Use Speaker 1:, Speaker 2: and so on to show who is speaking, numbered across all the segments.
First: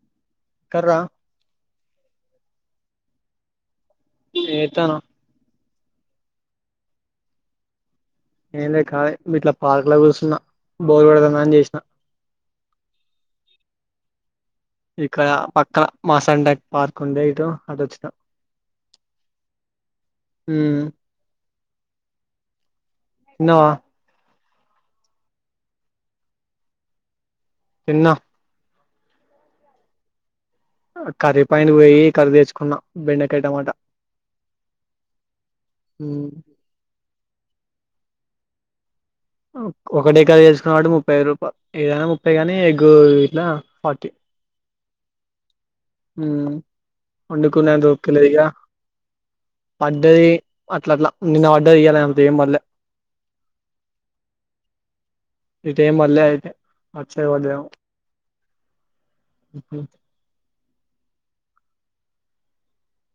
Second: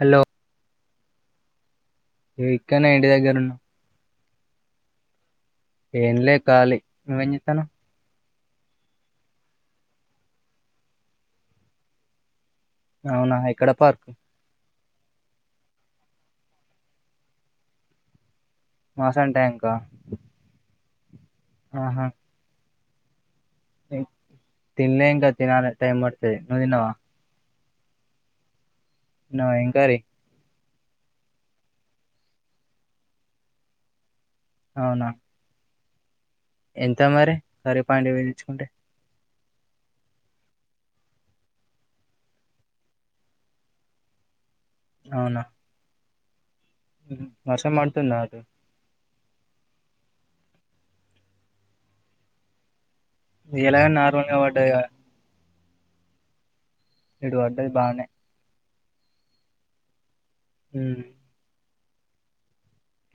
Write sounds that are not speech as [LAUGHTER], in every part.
Speaker 1: Hello
Speaker 2: కర్ర
Speaker 1: ఏ ఇక్కనే ఇంటి దగ్గరున్నా
Speaker 2: ఏంజెత్తన్నావ్
Speaker 1: ఏం లే కాలి నువ్వేం జెతన్నావ్
Speaker 2: ఎంలే కాలి ఇట్లా పార్క్లో కుసున్న బోర్ కొడుతుంది అని చేసిన
Speaker 1: అవునా ఎక్కడ పార్క్
Speaker 2: ఇక్కడ పక్కల మాసండై పార్క్ ఉండే ఇటు ఆటోచ్చిన
Speaker 1: మాసం టాంకా
Speaker 2: ఉమ్
Speaker 1: ఆహా
Speaker 2: తిన్నావా
Speaker 1: ఏ- తినలే ఇంకా తినాలి టైమ్ బడతది నువ్ తిన్నవా
Speaker 2: తిన్నా
Speaker 1: తిన్నావా ఏం కర్రి
Speaker 2: కర్రి పాయింటు కు పొయ్యి కర్రి తెచ్చుకున్న బెండకాయ టమాట
Speaker 1: అవునా
Speaker 2: ఉ
Speaker 1: ఎంత మరి కర్రి పాయింటు కు పొయ్యి తెచ్చుకుంటే
Speaker 2: ఒకటే కర్రి తెచ్చుకున్న కాబట్టి ముప్పై రూపాయలు ఏదైనా ముప్పై గాని ఎగ్ గిట్ల ఫార్టీ
Speaker 1: అవునా
Speaker 2: మ్
Speaker 1: ఉమ్.
Speaker 2: వండుకూనే
Speaker 1: వర్షం
Speaker 2: అంత ఓపిక
Speaker 1: పడుతుందా
Speaker 2: లేదు ఇగ
Speaker 1: అటు
Speaker 2: పడ్డది అట్ల అట్లా నిన్న పడ్డది ఇయ్యాల అంత ఎమ్ పల్లె
Speaker 1: ఇయ్యలనే నార్మల్ గా పడ్డది కదా
Speaker 2: ఇటెమ్ పల్లె అయితే
Speaker 1: ఇటు పడ్డది బానే
Speaker 2: ఇప్పు
Speaker 1: ఉ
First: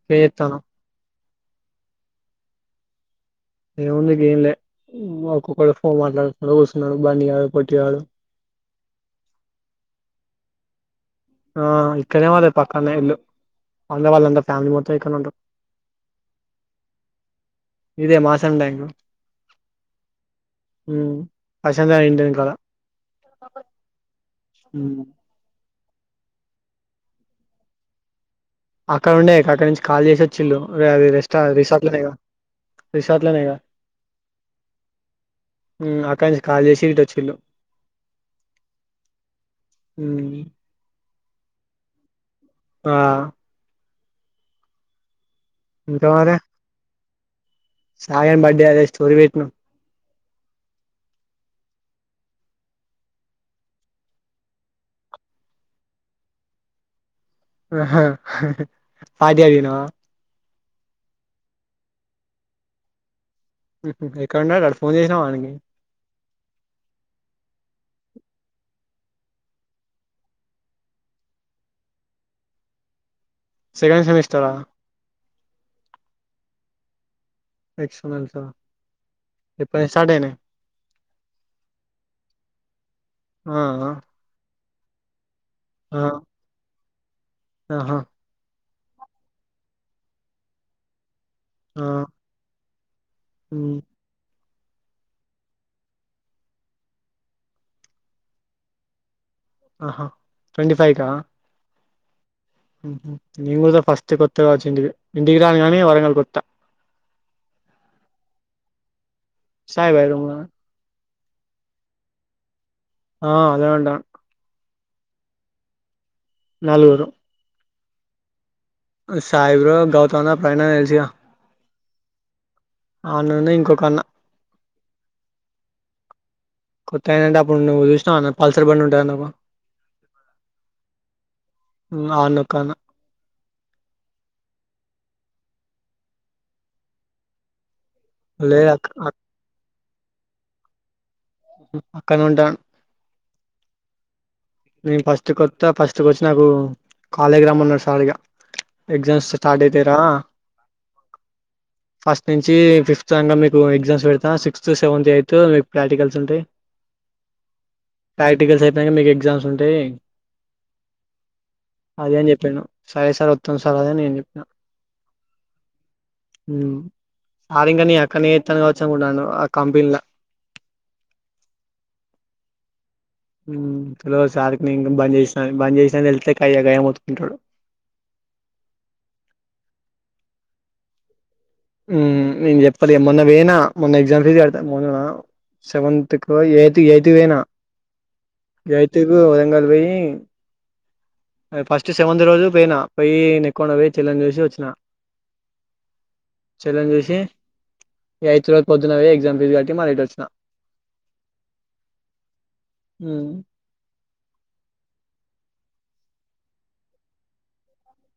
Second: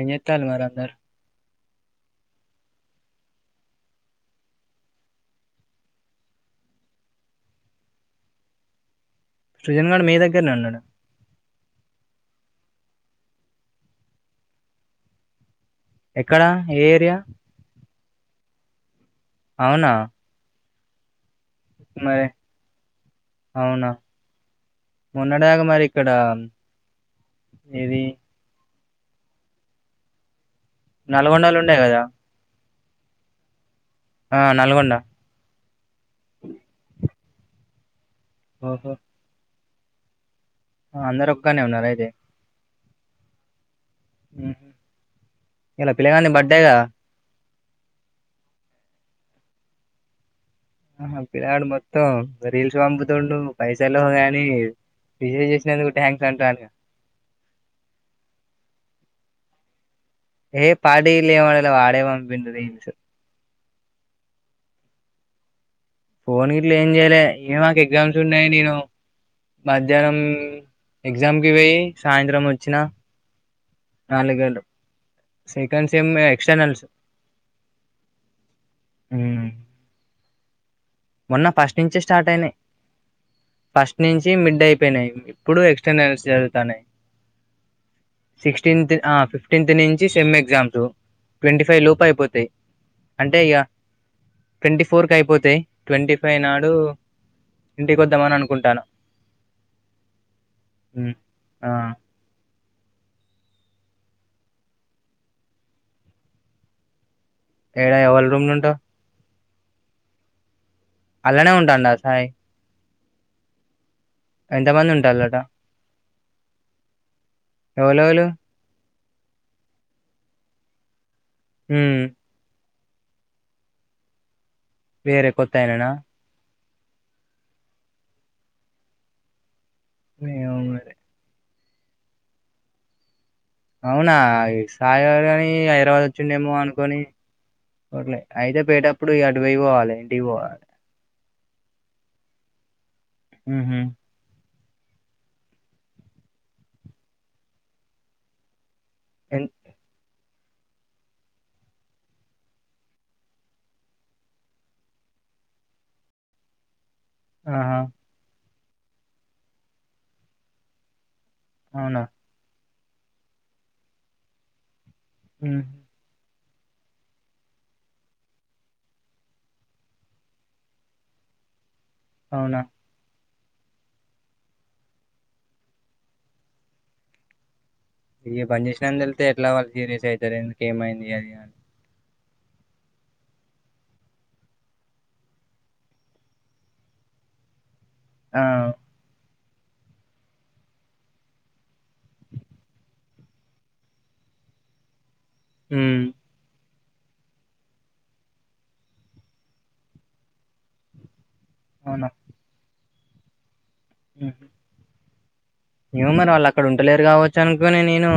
Speaker 1: ఏం చేత్తలు
Speaker 2: చేత్తన్నావ్
Speaker 1: మరి అందరు
Speaker 2: ఏం ఉంది ఎంలే ఒక్కొక్క ఫోన్ మాట్లాడుతు కూస్తున్నా బనియాడు పోట్టియాడు
Speaker 1: సృజన్ గడ్ మీ దగ్గరనే ఉన్నాడు
Speaker 2: ఆ ఇక్కడనే వాద పక్కనే ఇల్లు అ వాళ్ళ అంత ఫ్యామిలీ మొత్తం ఇక్కడ ఉండారు
Speaker 1: ఎక్కడా ఏ ఏరియా
Speaker 2: ఇదే మాసడాయింగ
Speaker 1: అవునా
Speaker 2: ఉ అశాంతని ఇంటి
Speaker 1: మరి
Speaker 2: వెనకాల
Speaker 1: అవునా
Speaker 2: ఉ
Speaker 1: మొన్నటిదాకా మరి ఇక్కడ ఏది
Speaker 2: అక్కడ ఉన్నాయి అక్కడ నుంచి కాల్ చేసొచిండు రస్ రెస్టా
Speaker 1: నల్గొండలో ఉండే
Speaker 2: రిసార్ట్
Speaker 1: కదా
Speaker 2: ఉన్నాయిగా రిసార్ట్లనెగా
Speaker 1: ఆ నల్గొండ
Speaker 2: ఉ అక్కడి నుంచి కాల్ చేసి ఇటు వచ్చిళు
Speaker 1: ఆహా
Speaker 2: హు
Speaker 1: అందరు ఒక్కనే ఉన్నారు అయితే
Speaker 2: ఆ
Speaker 1: ఇలా పిల్లగా బర్డేగా
Speaker 2: సాయిగన్ బర్డే అదే స్టోరి పెట్టిన
Speaker 1: ఆహ పిల్లాడు మొత్తం రీల్స్ పంపుతుండు పైసల్లో గాని విషెస్ చేసినందుకు థ్యాంక్స్ అంటాను
Speaker 2: ఆహా పార్టీ అడిగినవ
Speaker 1: ఎ పార్టీ ఇలా ఎం అడగలే వాడే పంపిండు రీల్స్
Speaker 2: ఎక్కడన్నా ఫోన్ చేసినా వాకి
Speaker 1: ఫోన్ గిట్ల ఏం చేయ్యలే ఇ మాకు ఎగ్జామ్స్ ఉన్నాయి నేను మధ్యాహ్నం ఎగ్జామ్కి పోయి సాయంత్రం వచ్చినా
Speaker 2: సెకండ్ సెమిస్టరా
Speaker 1: సేకండ్స్ సేమ్ ఎక్స్టర్నల్స్
Speaker 2: ఎక్స్టర్నల్స్ ఎప్పటినుండి స్టార్ట్ అయ్యాయి
Speaker 1: మొన్న ఫస్ట్ నుంచి స్టార్ట్ అయినాయి
Speaker 2: ఆ
Speaker 1: ఫస్ట్ నుంచి మిడ్డే అయిపోయినాయి ఇప్పుడు
Speaker 2: ఆ
Speaker 1: ఎక్స్టెన్న్స్ జరుగుతాన్నాయి
Speaker 2: ఆహా
Speaker 1: సిక్స్టీన్త్ ఆ ఫిఫ్టీన్త్ నుంచి సెమ్ ఎగ్జామ్స్ ట్వంటీ ఫైవ్
Speaker 2: ఆ
Speaker 1: లోపు అయిపోతాయి అంటే ఇక
Speaker 2: హ్మ్
Speaker 1: ట్వంటీ ఫోర్ క అయిపోతాయి ట్వంటీ ఫైవ్ నాడు ఇంటికి పోతమని అనుకుంటాను
Speaker 2: ఆహా ట్వంటీ ఫైవ్
Speaker 1: ఉమ్.
Speaker 2: క
Speaker 1: ఆ
Speaker 2: మీ కూడాద ఫస్ట్ కొత్తగా వచ్చిండు ఇడు ఇంటికి రాగానే వరంగల్ కొత్తా
Speaker 1: ఎడా ఎవళ రూమ్లు ఉంటావు
Speaker 2: సా బై రమ్
Speaker 1: అలానే ఉంటాండా సాయి
Speaker 2: ఆ ఆన్లనే ఉంటాండు
Speaker 1: ఎంతమంది ఉంటలట
Speaker 2: నలుగురు
Speaker 1: ఎవలవలు
Speaker 2: సాయిబ్ర గౌతమ ప్రైణ తెలిసియా
Speaker 1: హు
Speaker 2: అనన్న ఇంకొక అన్న
Speaker 1: వేరే కొత్తాయననా
Speaker 2: కొత్త ఏంటంటే అప్పుడు నువ్వు చూసావు అ పల్సర్ బండి ఉంటాయి నాకు
Speaker 1: ఏమో మరి
Speaker 2: ఆ ఒకన్న
Speaker 1: అవునా సాయిగారు కాని హైదరాబాద్ వచ్చిండేమో అనుకోని ట్లే అయితే
Speaker 2: లేదు అక్
Speaker 1: పోయేటప్పుడు అడవై పోవాలి ఇంటికి పోవాలి
Speaker 2: అక్కనుంతండు
Speaker 1: ఉహు
Speaker 2: నేను ఫస్ట్ కొత్తా ఫస్ట్ క వచ్చి నాకు కాలేజీ రమ్ ఉన్నాడు సారిగా ఎగ్జామ్స్
Speaker 1: ఎన్-
Speaker 2: స్టార్ట్ అయితా రా ఫస్ట్ నుంచి ఫిఫ్త్ంగా మీకు ఎగ్జామ్స్ పెడతాను సిక్స్త్ సెవెంతత్ ఎయిత్ మీకు ప్రాక్టికల్స్ ఉంటాయి
Speaker 1: ఆహా
Speaker 2: ప్రర్టికల్స్ అయిపోనాక మీకు ఎగ్జామ్స్ ఉంటాయి
Speaker 1: అవునా
Speaker 2: అదని చెప్పిండు సరే సార్ వత్తాం సార్ అదేని నేను చెప్పినాను
Speaker 1: ఉ
Speaker 2: సార్ ఇంకా నే అక్కడనే చెస్తాను కావచ్చు అనుకుంటన్నాను ఆ కంపెనీలా
Speaker 1: అవునా
Speaker 2: లో సార్కి న ఇం బంద్ చేసినా బంద్ చేసినా వెళ్తే కాయ గాయంమతుకుంటాడు
Speaker 1: ఇది పని చేసినాందు వెళ్తే ఎట్లా వాళ్ళు సీరియస్ అవుతారు ఇంక ఏమైంది అది
Speaker 2: నేను చెప్పాలి మొన్న వేనా మొన్న ఎగ్జామ్స్ తీసి పెడతా మొన్న సెవెంత్కో ఎయిత్ ఎయిత్ వేనా
Speaker 1: ఆ
Speaker 2: ఎయిట్ కి వరంగలు పోయి ఫస్ట్ సెవంత్ రోజు పోయినా పోయి నేను ఎక్కువడా పోయి చెల్లెని చూసి వచ్చిన
Speaker 1: హు
Speaker 2: చెల్లని చూసి ఎయిట్ రోజు పొద్దునవే ఎగ్జామ్ ఫస్ కట్టి మనట్ వచ్చిన
Speaker 1: అవునా
Speaker 2: ఉ
Speaker 1: ఆ ఏమో మరి వాళ్ళు అక్కడ ఉండలేరు కావచ్చు అనుకోని నేను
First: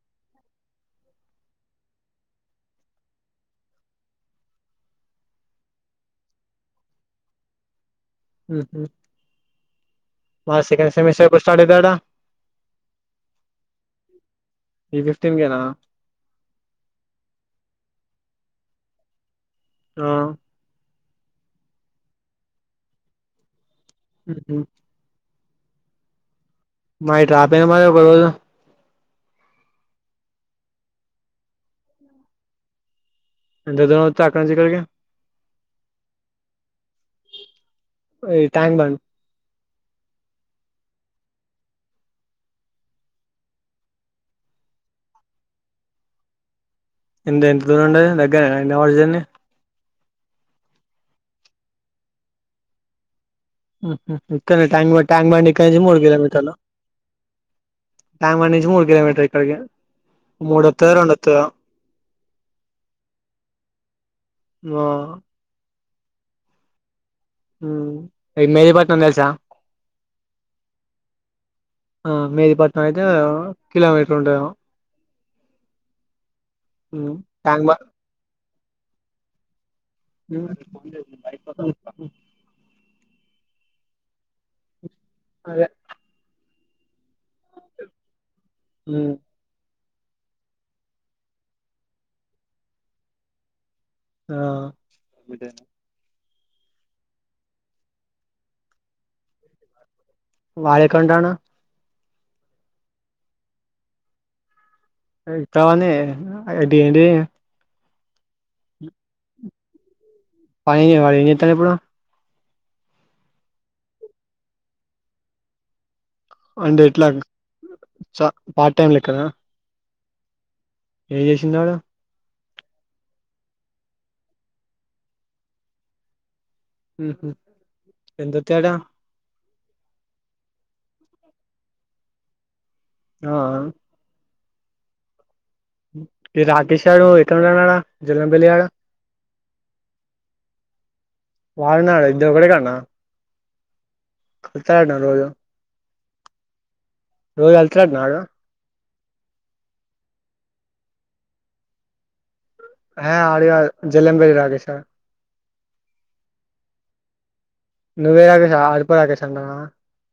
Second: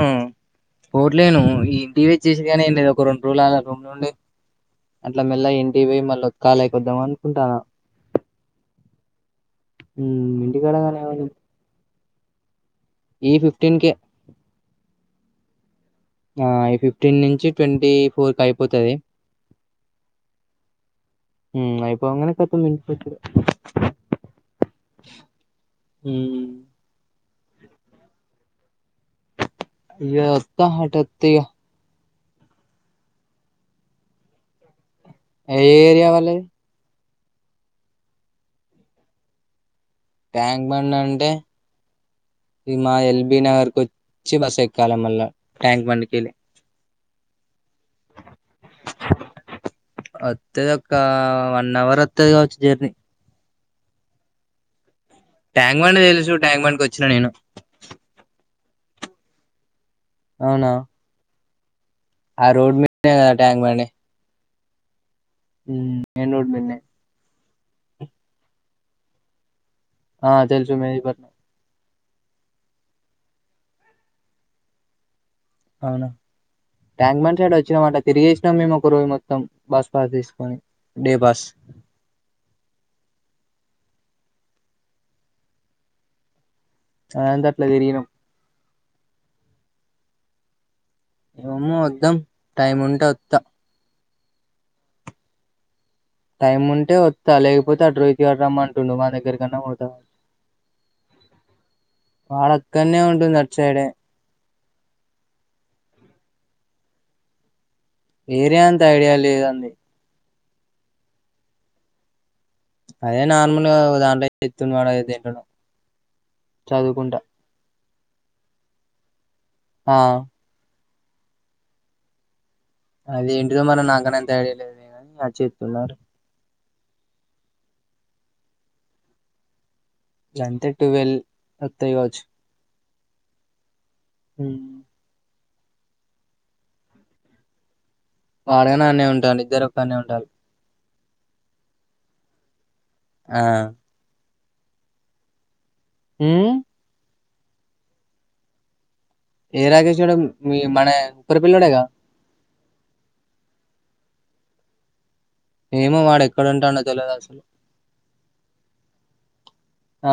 Speaker 1: పోట్లేను ఈ ఇంటి వచ్చసి కానీ ఏం లేదు ఒక రెండు రోజులు రెండు నుండి అట్ల మెల్ల ఇంటి పోయి మళ్ళీ ఉత్కాలైక వద్దాం అనుకుంటాను
Speaker 2: ఉహ్ మా సెకండ్
Speaker 1: ఇంటికాడగానే
Speaker 2: సెమమిస్టర్ ఎప్పుడ్ స్టార్ట్ ఇతాది అంటా
Speaker 1: ఈ ఫిఫ్టీన్ కే
Speaker 2: ఈ ఫిఫ్టీన్ కేనా
Speaker 1: ఆ ఈ ఫిఫ్టీన్ నుంచి ట్వంటీ ఫోర్కికి అయిపోతది
Speaker 2: హా
Speaker 1: ఉ అయిపోగానే కొత్తది తీసిపెట్టుడు
Speaker 2: ఉ ఉ
Speaker 1: ఉ
Speaker 2: మాయి ట్రాపే మరి
Speaker 1: ఇగ వస్త అటు ఒద్దిగా
Speaker 2: ఎంత ద చక చక్కడక
Speaker 1: ఏ ఏరియా వాళది
Speaker 2: ఏ ట్యాంక్ బండ్
Speaker 1: ట్యాంక్ బండ్ అంటే ఇ మా ఎల్బి నగర్ కు వచ్చి బస్ ఎక్కాల మళ్ళా ట్యాంక్ బండ్ కి వెళ్ళి
Speaker 2: ఎంత ఎంత దూరం ఉండది దగ్గ రేనా జర్నీ
Speaker 1: అత్తది ఒక వన్ అవర్ వత్తది కావచ్చు జర్నీ
Speaker 2: ఇక్కనే టంగ్ బండ్ ట్యాంక్ బాండ్ ఇక్కడి నుంచి మూడ్
Speaker 1: బండి
Speaker 2: కిలో
Speaker 1: తెలుసు
Speaker 2: మీటర్లు
Speaker 1: ట్యాంక్ బండికి వచ్చిన నేను
Speaker 2: ట్యాంక్ బండ్ మూడు కిలోమీటర్ ఇక్కడికేళి
Speaker 1: అవునా
Speaker 2: మూడత్తద రెండత్తద
Speaker 1: ఆ రోడ్ మ ట్యాంక్ బాండ్
Speaker 2: ఆ
Speaker 1: హ మెయిన్ రోడ్ మీదనే
Speaker 2: హు మేది పట్నం తెలుసా
Speaker 1: ఆ తెలుసు మేది ప
Speaker 2: ఆ మేదిపట్నం అయితే కిలోమీటర్ ఉంటది ఏమో
Speaker 1: అవునా ట్యాంక్మన్ సైడ్
Speaker 2: ట్యాంక్ బండ్
Speaker 1: వచ్చినామాట తిరిగెసినాం మేము ఒక రోజు మొత్తం బస్ పాస్
Speaker 2: ఉమ్
Speaker 1: తీసుకొని డే పాస్
Speaker 2: అదే
Speaker 1: అనందాట్లా తెరిగినం
Speaker 2: ఉ
Speaker 1: అమ్మో వద్దాం టైం ఉంటే వత్త
Speaker 2: ఆ
Speaker 1: టైమ్ ఉంటే వస్తా లేకపోతే అడ్ రోహిత్ గాడు రమంటుండు వాణి దగ్గరకన్నా పోతా
Speaker 2: వాడ్ ఎక్కడుంటాడు
Speaker 1: వాడక్కన్నే ఉంటుండు అటు సైడ్ ఎ
Speaker 2: కావనే అ ఏంటి
Speaker 1: ఏరియా అంత ఐడియా లేదండి
Speaker 2: పాయె ఆడు ఎంచతడిప్పుడు
Speaker 1: అదే నార్మల్ దాంట్లో ఎతు వాడం తింటన్నా
Speaker 2: అంటే ఎట్లా చ పార్ట్ టైమ్ లెక్కన
Speaker 1: ఆ
Speaker 2: ఏం చేసిండ్ ఆడు
Speaker 1: అది ఏంటిడో మనం నాకని అంత అడియలేదు సర్చ్ చెస్తున్న
Speaker 2: ఉహ్ ఎంతకడా
Speaker 1: ఎంతే టువెల్ వత్తాయి కావచ్చు
Speaker 2: ఆ
Speaker 1: ఉ
Speaker 2: రాకేష్ ఆడు ఎతే ఉన్నాడా జల్లంపల్లి గాడు
Speaker 1: వాడైనా అనే ఉంటాడు ఇద్దరు ఒక్కనే ఉంటలు
Speaker 2: వాళనాడు ఇద్దరూ ఒకడ కాన్నా
Speaker 1: ఆ
Speaker 2: కతారుడా రోజ
Speaker 1: ఉ
Speaker 2: రోజ వెల్త నాడు
Speaker 1: ఏ రాకష్డ మన ఉరి పిల్లడేగా
Speaker 2: హే అడు కాదు జలం గిరి రాకేష్ గాడు
Speaker 1: ఏమో వాడు ఎక్కడ ఉంటాడో తెలియదు అసలు
Speaker 2: నువ్వే రాకేశ ఎళ్ళిపో రాకేష్ అన్న
Speaker 1: ఆ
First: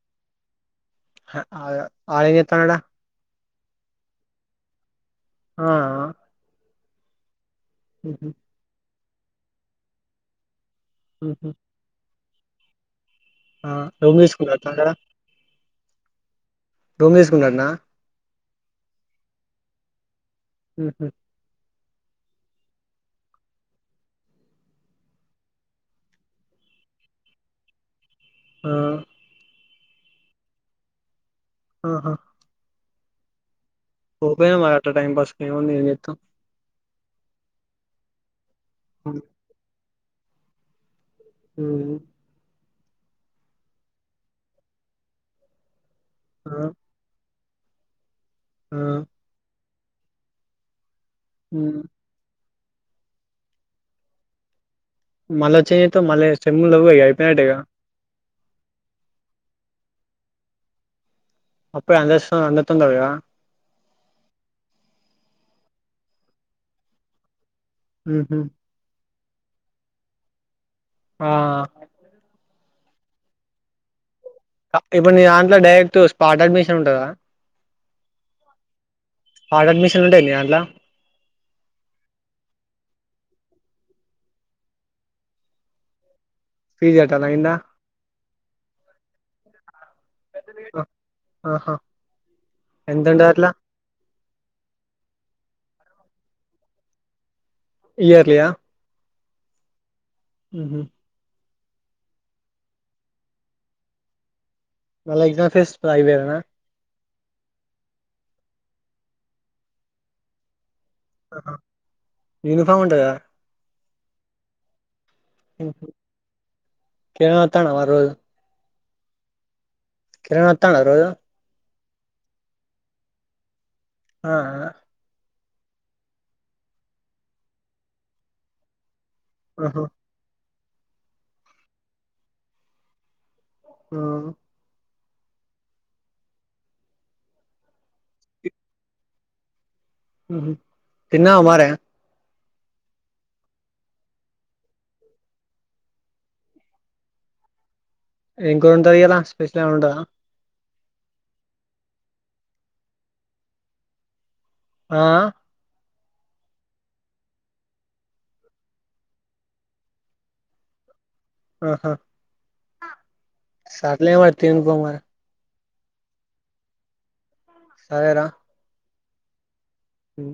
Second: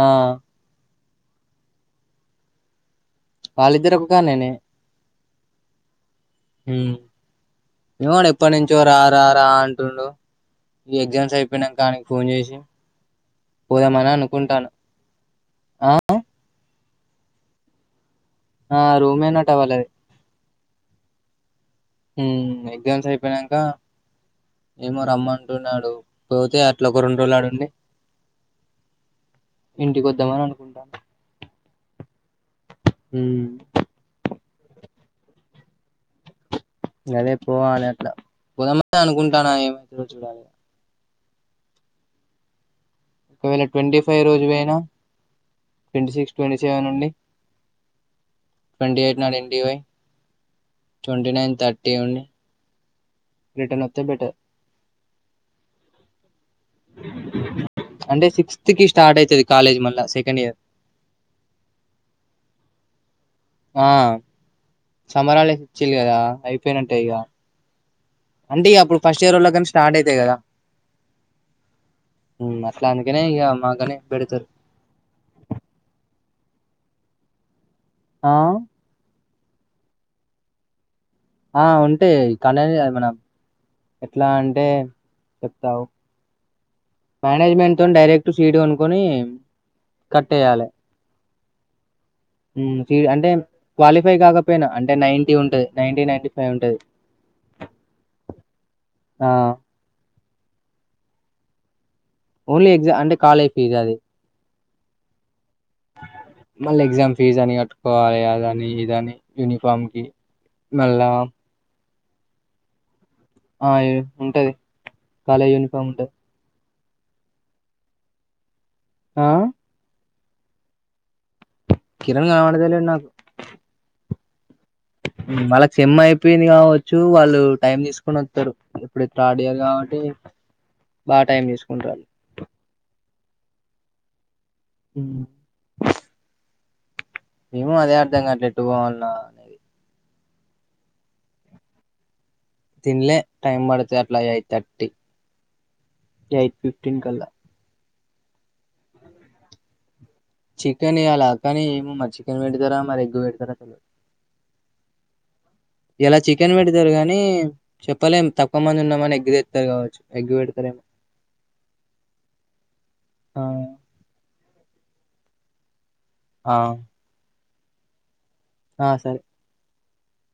Speaker 2: ఆ ఆయ ఏం జేత్తాండట.
Speaker 1: వాళ్ళిద్దర్ ఒక కాన్నెనే
Speaker 2: ఆ
Speaker 1: మ్ మీ వోడ్ ఎప్పట్ నుంచో రా రా రా అంటుండు. ఈ ఎగ్జామ్స్ అయిపోయినంక ఆనికి ఫోన్ చేసి పోదామని
Speaker 2: రూమ్
Speaker 1: అనుకుంటాన
Speaker 2: తీసుకున్నట్నా అక్కడ
Speaker 1: ఆ
Speaker 2: రూమ్ తీస్కున్ అట్నా
Speaker 1: ఆ రూమేనట వాళ్ళది.
Speaker 2: హ్ హ్
Speaker 1: మ్ ఎగ్జామ్స్ అయిపోయినంకా ఏమో రమ్మంటున్నడు పోతే అట్లా ఒక రెండు రోజుల్ ఆడుండి
Speaker 2: ఆ
Speaker 1: ఇంటికొద్దామన్ అనుకుంటాన్న.
Speaker 2: ఆహా
Speaker 1: మ్
Speaker 2: పోయిరా మరి అట్ల టైమ్ పాస్కి ఈడుండి ఏం జేత్తవ్
Speaker 1: గదే పోవాలి అట్ల పోదామనే అనుకుంటాన్న ఏమైతదో చూడాలె
Speaker 2: మ్
Speaker 1: ఒకవేళ ట్వంటీ ఫైవ్ రోజు పోయినా ట్వంటీ సిక్స్, ట్వంటీ
Speaker 2: ఆ
Speaker 1: సెవెన్ ఉండి,
Speaker 2: ఆ
Speaker 1: ట్వంటీ ఎయిట్ నాడు ఇంటికి పోయి ట్వంటీ నైన్,
Speaker 2: ఉమ్
Speaker 1: థర్టీ ఉండి, రిటర్న్ వొత్తె బెటర్
Speaker 2: మళ్ళ చెయ్యి ఎత్తవ్ మళ్ళ సెమ్లు లెవ్వుగ ఇగ అయిపోయినట్టేగా
Speaker 1: అంటే సిక్స్త్ కి స్టార్ట్ అయితది కాలేజ్ మళ్ళ సెకండ్ ఇయర్
Speaker 2: అప్పుడే అందరితో అందరితోని కదా
Speaker 1: ఆ సమ్మర్ హాల్డే ఇచ్చిన్లు గదా అయిపోయినట్టే ఇగ
Speaker 2: మ్ హ్
Speaker 1: అంటే ఇగ అప్పుడు ఫస్ట్ ఇయర్ వోళ్లకన్ స్టార్ట్ అయితయి కదా
Speaker 2: ఆ
Speaker 1: అట్లా అందుకనే ఇగ మాకనే పెడ్తరు.
Speaker 2: ఇప్పుడు నీ దాంట్ల డైరెక్ట్ స్పాట్ అడ్మిషన్ ఉంటదా?
Speaker 1: ఆ
Speaker 2: స్పాట్ అడ్మిషన్ ఉండే మీ దాంట్ల
Speaker 1: ఆ ఉంటైయి అయి [UNINTELLIGIBLE] మనం ఎట్లా అంటే చెప్తాగు
Speaker 2: ఫీజు కట్టాలా కింద
Speaker 1: మేనేజ్మెంట్తోనీ డైరెక్ట్ సీటు కొనుక్కొని కట్టేయాలే.
Speaker 2: ఆహా
Speaker 1: మ్ ఫీ
Speaker 2: ఎంత ఉంటది
Speaker 1: అంటే
Speaker 2: అట్లా
Speaker 1: క్వాలిఫై కాకపోయినా అంటే నైటీ ఉంటది నైటి నైటి ఫైవ్ ఉంటది.
Speaker 2: ఇయర్లియా?
Speaker 1: ఆ
Speaker 2: మ్ హ్
Speaker 1: ఓన్లీ ఎక్జా అంటే కాలేజ్ ఫీజ్ అది.
Speaker 2: మళ్ళ ఎగ్జామ్ ఫీజ్ మళ్ళ అయి వేరేనా
Speaker 1: ఫీజు అని కట్టుకోవాలి అదని ఇదని యూనిఫామ్కి మళ్ళా
Speaker 2: యూనిఫామ్ ఉంటదా
Speaker 1: ఆ ఉంటది కాలేజ్ యూనిఫామ్ ఉంటది
Speaker 2: కిరణ్ అతండ మరి రోజు
Speaker 1: ఆ
Speaker 2: కిరణ వతండ రోజు
Speaker 1: కిరణ కానవదలే న్నాకు
Speaker 2: ఆ
Speaker 1: వాళ్ళకి సేమ్ అయిపోయింది కావచ్చు వాళ్ళు టైమ్ తీసుకొని వస్తారు ఇప్పుడు థర్డ్ ఇయర్
Speaker 2: ఆహా
Speaker 1: కాబట్టి బాగా టైం తీసుకుంటారు
Speaker 2: ఆ
Speaker 1: హ మేము అదే అర్ధంగాట్లే ఎట్టుపోవాలన్నా
Speaker 2: తిన్నవ మారే
Speaker 1: తిన్లే టైమ్ పడతది అట్లా ఎయిట్ తర్టీటీ ఎయిట్ ఫిఫ్టీన్ కల్లా
Speaker 2: ఇం కూడా ఉంటారు ఇలా స్పెషల్ ఏమ ఉంటందా
Speaker 1: చికెన్ ఈయల కానీ ఏమో మరి చికెన్ పెడతారా మరి ఎగ్ పెడతారా చ
Speaker 2: ఆ
Speaker 1: ఇయలా చికెన్ పెడతారు గానీ చెప్పలేం తక్కువ మంది ఉన్నామని ఎగ్గి తెతారు కావచ్చు ఎగ్గి పెడతారెమో
Speaker 2: ఆహా
Speaker 1: ఆ
Speaker 2: సాట్లే మరి తనుపో మ
Speaker 1: ఆ
Speaker 2: సరేరా
Speaker 1: ఆ సరే
Speaker 2: హ